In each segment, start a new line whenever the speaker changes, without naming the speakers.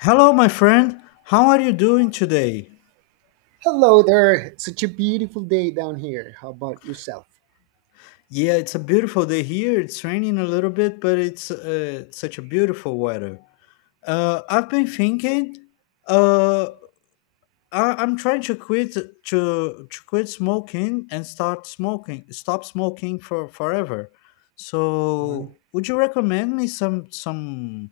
Hello, my friend. How are you doing today?
Hello there. Such a beautiful day down here. How about yourself?
Yeah, it's a beautiful day here. It's raining a little bit, but it's such a beautiful weather. I've been thinking. Uh, I'm trying to quit smoking and start smoking. Stop smoking for forever.
Mm.
So, would you recommend me some some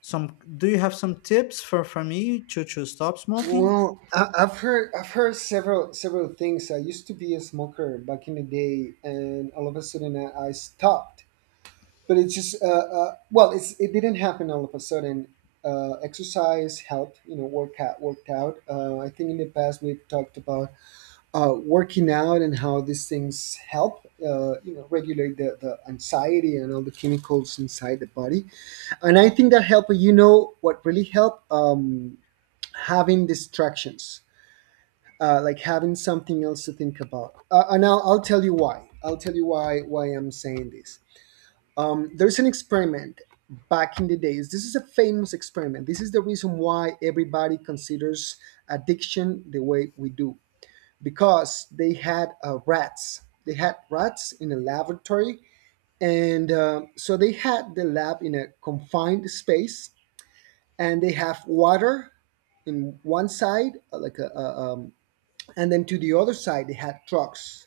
some? Do you have some tips for me to stop smoking?
Well, I've heard several things. I used to be a smoker back in the day, and all of a sudden I stopped. But it's just well, it didn't happen all of a sudden. Exercise helped, you know, work out, worked out. I think in the past we've talked about working out and how these things help, you know, regulate the anxiety and all the chemicals inside the body, and I think that helped. You know what really helped? Having distractions, like having something else to think about. And I'll tell you why I'll tell you why I'm saying this. There's an experiment back in the days. This is a famous experiment. This is the reason why everybody considers addiction the way we do, because they had rats, in a laboratory. And so they had the lab in a confined space, and they have water in one side, like a and then to the other side they had drugs.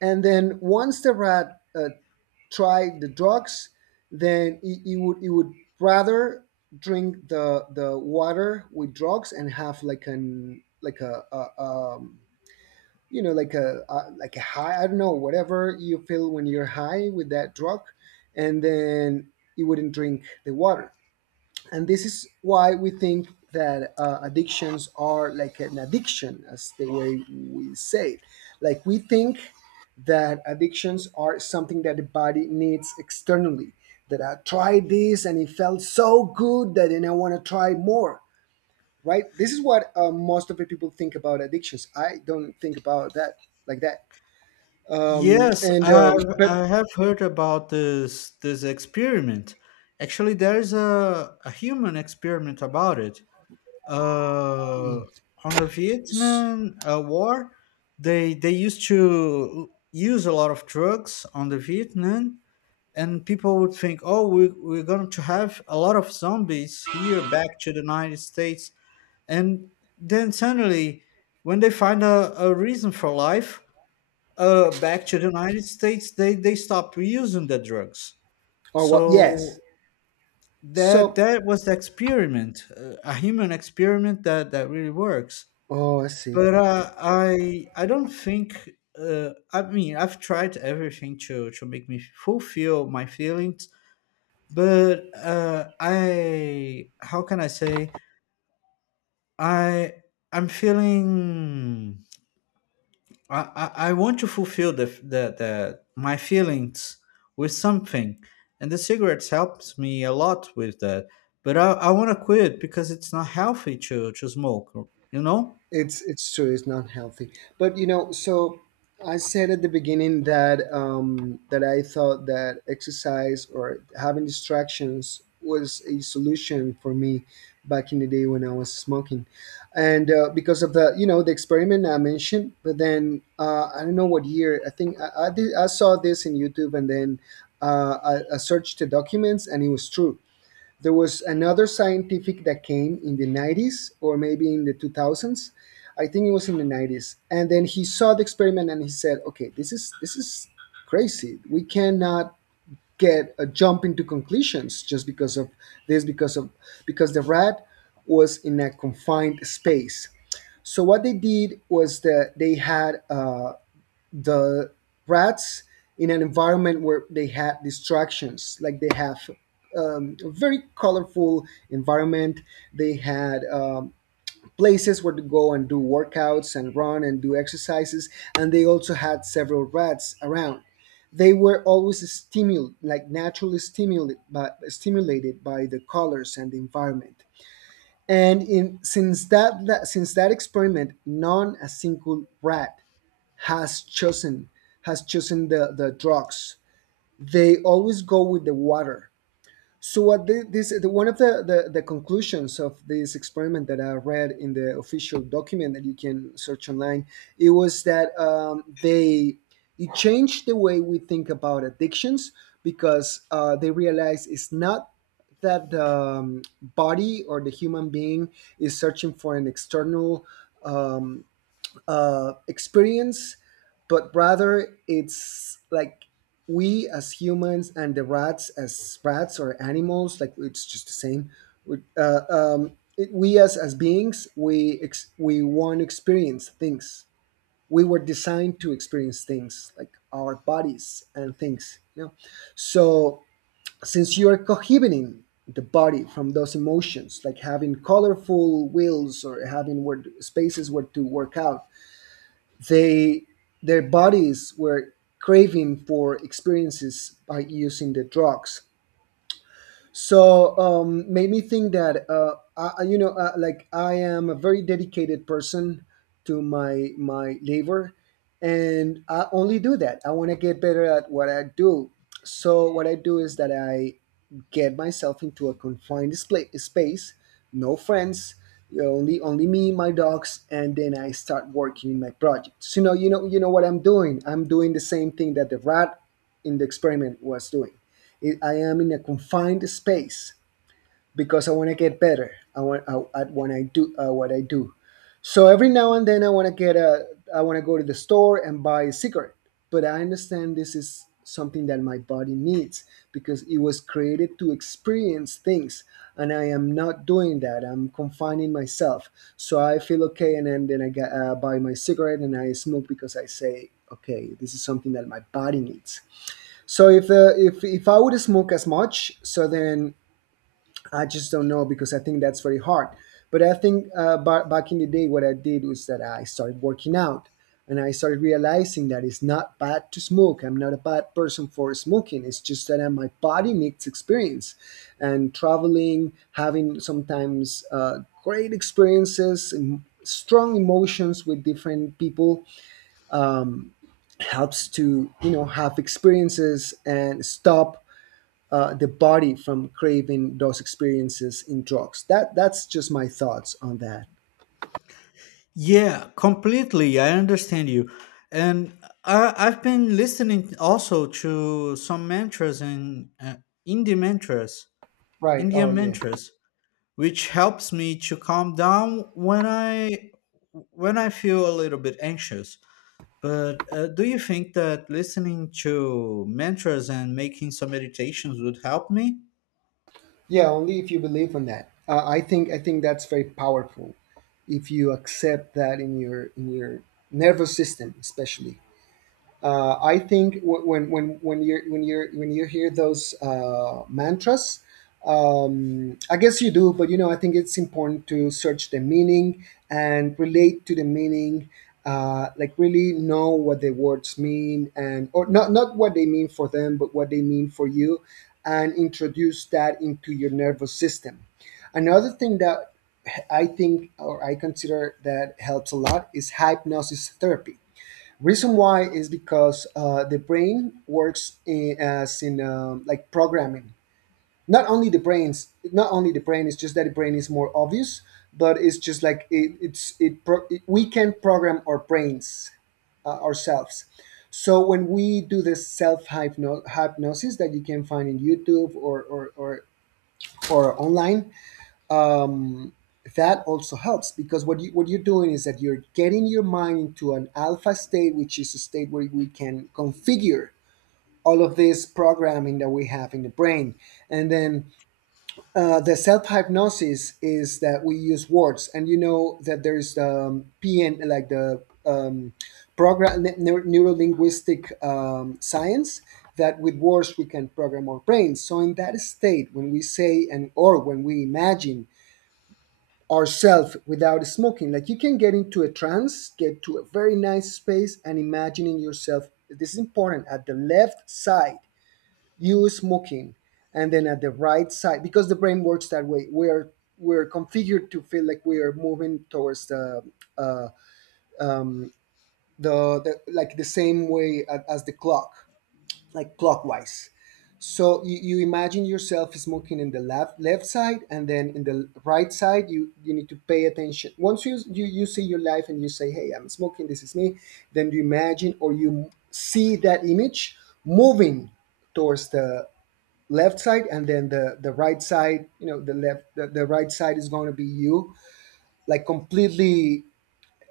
And then once the rat tried the drugs, then he would rather drink the water with drugs and have like an like a you know, like a high. I don't know whatever you feel when you're high with that drug, and then he wouldn't drink the water. And this is why we think that addictions are like an addiction, as the way we say it, like we think that addictions are something that the body needs externally, that I tried this and it felt so good that then I want to try more. Right? This is what most of the people think about addictions. I don't think about that like that. um
Yes,
and um
I've,
but
I have heard about this experiment. Actually, there's a human experiment about it. Uh, on the
s-
Vietnam War, they used to use a lot of drugs on the Vietnam, and people would think, oh, we're going to have a lot of zombies here back to the United States. And then suddenly, when they find a reason for life, back to the United States, they stopped reusing the drugs.
or what? Yes.
So that
So,
that was the experiment, a human experiment that really works.
oh, I see.
But I don't think. I mean, I've tried everything to make me fulfill my feelings, but I, how can I say, I I'm feeling I, I want to fulfill the my feelings with something, and the cigarettes helps me a lot with that. But I want to quit because it's not healthy to smoke. You know?
It's true. It's not healthy. But you know, so I said at the beginning that that I thought that exercise or having distractions was a solution for me back in the day when I was smoking, and because of the, you know, the experiment I mentioned. But then I don't know what year. I think I saw this in YouTube, and then I searched the documents, and it was true. There was another scientific that came in the 90s or maybe in the 2000s. I think it was in the 90s. And then he saw the experiment and he said, "Okay, this is crazy. We cannot get a jump into conclusions just because of this, because of, because the rat was in a confined space." So what they did was that they had the rats in an environment where they had distractions, like they have a very colorful environment. They had places where to go and do workouts and run and do exercises, and they also had several rats around. They were always stimulated, like naturally stimulated stimulated by the colors and the environment. And in since that, that since that experiment, none a single rat has chosen, has chosen the drugs. They always go with the water. So what one of the conclusions of this experiment that I read in the official document that you can search online, it was that they, it changed the way we think about addictions, because they realized it's not that the body or the human being is searching for an external um, experience, but rather it's like we as humans and the rats as rats or animals, like it's just the same. We as beings, we want to experience things. We were designed to experience things, like our bodies and things, you know. So since you are cohibiting the body from those emotions, like having colorful wheels or having where spaces where to work out, they, their bodies were craving for experiences by using the drugs. So made me think that you know, like I am a very dedicated person to my labor, and I only do that. I want to get better at what I do. So what I do is that I get myself into a space, no friends, you know, only me, my dogs, and then I start working in my project. So you know what I'm doing? I'm doing the same thing that the rat in the experiment was doing. It, I am in a confined space because I want to get better. At when I do what I do. So every now and then I want to get a I want to go to the store and buy a cigarette. But I understand this is something that my body needs, because it was created to experience things, and I am not doing that. I'm confining myself. So I feel okay, and then I get, buy my cigarette and I smoke, because I say, okay, this is something that my body needs. So if the if I would smoke as much, so then I just don't know because I think that's very hard. But I think back in the day, what I did was that I started working out, and I started realizing that it's not bad to smoke. I'm not a bad person for smoking. It's just that my body needs experience, and traveling, having sometimes great strong emotions with different people helps to, you know, have experiences and stop the body from craving those experiences in drugs. That that's just my thoughts on that.
Yeah, completely. I understand you, and I've been listening also to some mantras and indie mantras,
Right. Oh
Indian
yeah.
mantras, which helps me to calm down when I feel a little bit anxious. But do you think that listening to mantras and making some meditations would help me?
Yeah. Only if you believe in that. I think I think that's very powerful. If you accept that in your nervous system, especially. I think w- when you when you when you hear those mantras, I guess you do, but you know, I think it's important to search the meaning and relate to the meaning. Like really know what the words mean, and or not what they mean for them but what they mean for you, and introduce that into your nervous system. Another thing that I think or I consider that helps a lot is hypnosis therapy. Reason why is because the brain works in, as in like programming. Not only the brains, not only the brain. It's just that the brain is more obvious, but it's just like it, it's it, pro- it. we can program our brains ourselves. So when we do this self hypnosis that you can find in YouTube or or online, um, that also helps because what you what you're doing is that you're getting your mind into an alpha state, which is a state where we can configure all of this programming that we have in the brain, and then the self hypnosis is that we use words, and you know that there's PN, like the program neuro linguistic science, that with words we can program our brains. So in that state, when we say, and or when we imagine ourselves without smoking. Like you can get into a trance, get to a very nice space, and imagining yourself. This is important. At the left side, you smoking, and then at the right side, because the brain works that way. We're configured to feel like we are moving towards uh, the, like the same way as the clock, like clockwise. So you imagine yourself smoking in the left side, and then in the right side, you need to pay attention. Once you see your life and you say, "Hey, I'm smoking. This is me," then you imagine or you see that image moving towards the left side, and then the right side. You know, the right side is going to be you, like completely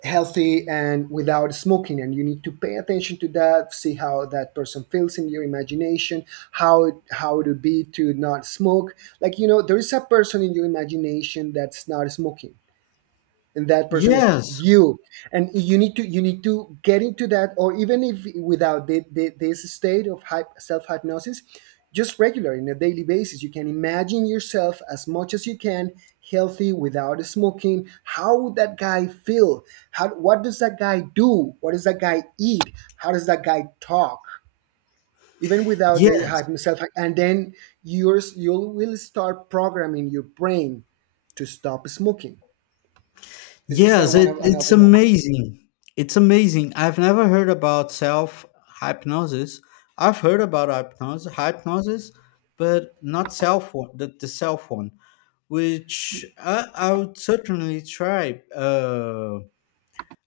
healthy and without smoking. And you need to pay attention to that, see how that person feels in your imagination. How it would be to not smoke. Like, there is a person in your imagination that's not smoking, and that person is
Yes,
you. And you need to get into that, or even if without this state of hyp self hypnosis. Just regular, in a daily basis, you can imagine yourself as much as you can, healthy without smoking. How would that guy feel? How what does that guy do? What does that guy eat? How does that guy talk? Even without the
yes,
hypnosis self, and then you will start programming your brain to stop smoking. This is that,
yes.
one of
It's
another one.
amazing. It's amazing. I've never heard about self hypnosis. I've heard about hypnosis, but not self one, the self one,
Y-
which I would certainly try.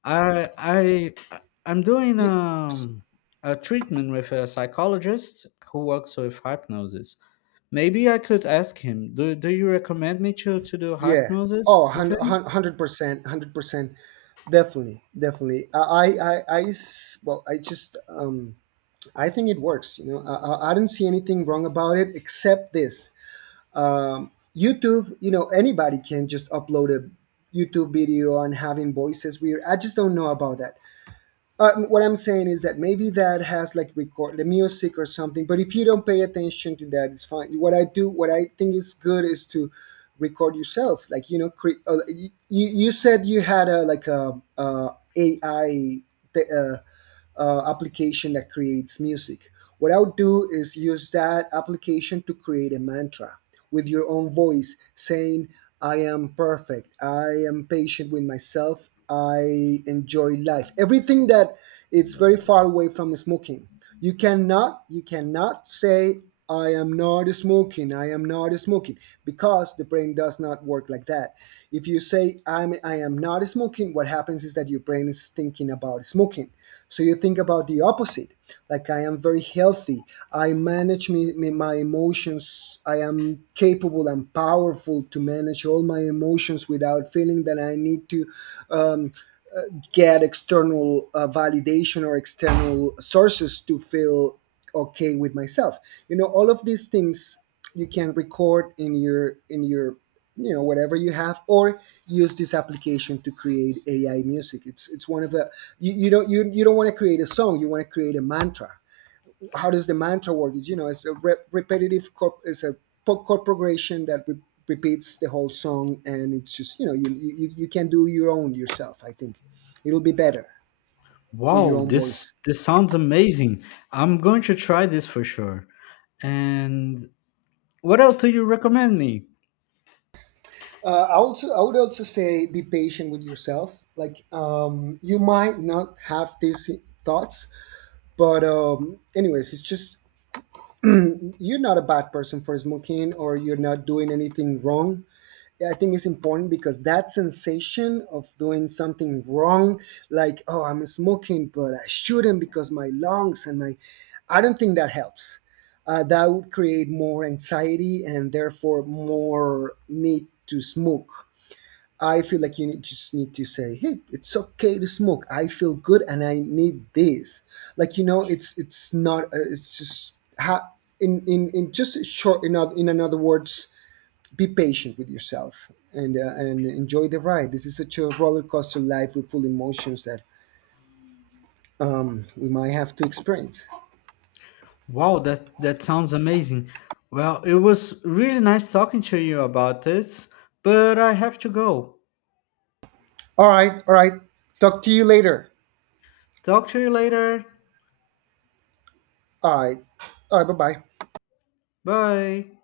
I I I- am doing
y- s-
a treatment with a psychologist who works with hypnosis. Maybe I could ask him. Do you recommend me to do
yeah.
hypnosis
Oh,
with him?
hundred percent, 100%, definitely, definitely. Well, I think it works. I didn't see anything wrong about it, except this YouTube. Anybody can just upload a YouTube video, and having voices weird, I just don't know about that. What I'm saying is that maybe that has, like, record the music or something, but if you don't pay attention to that, it's fine. What I do, what I think is good, is to record yourself. Like, you said you had a, like, a, AI, th- uh, application that creates music. What I would do is use that application to create a mantra with your own voice, saying, "I am perfect. I am patient with myself. I enjoy life. Everything that it's very far away from smoking." You cannot say, "I am not smoking. I am not smoking," because the brain does not work like that. If you say, I am not smoking," what happens is that your brain is thinking about smoking. So you think about the opposite. Like, "I am very healthy. I manage me, me my emotions. I am capable and powerful to manage all my emotions without feeling that I need to um, get external validation or external sources to feel okay with myself." All of these things you can record in your, whatever you have, or use this application to create AI music. It's one of the, you don't want to create a song, you want to create a mantra. How does the mantra work? You know, it's a repetitive, it's a pop corporation that repeats the whole song. And it's just, you can do your own yourself. I think it'll be better with your
Wow,
own
this
voice.
this sounds amazing. I'm going to try this for sure. And what else do you recommend me?
I would also say, be patient with yourself. Like, you might not have these thoughts, but anyways, it's just, you're not a bad person for smoking, or you're not doing anything wrong. Yeah, I think it's important, because that sensation of doing something wrong, like, "Oh, I'm smoking, but I shouldn't because my lungs and my," I don't think that helps. That would create more anxiety, and therefore more need to smoke. I feel like just need to say, "Hey, it's okay to smoke. I feel good, and I need this." Like, it's not. It's just how, in just short, in another words, be patient with yourself, and enjoy the ride. This is such a roller coaster life with full emotions that we might have to experience.
Wow, that sounds amazing. Well, it was really nice talking to you about this, but I have to go.
All right, all right. Talk to you later.
Talk to you later.
All right, all right. Bye bye.
Bye.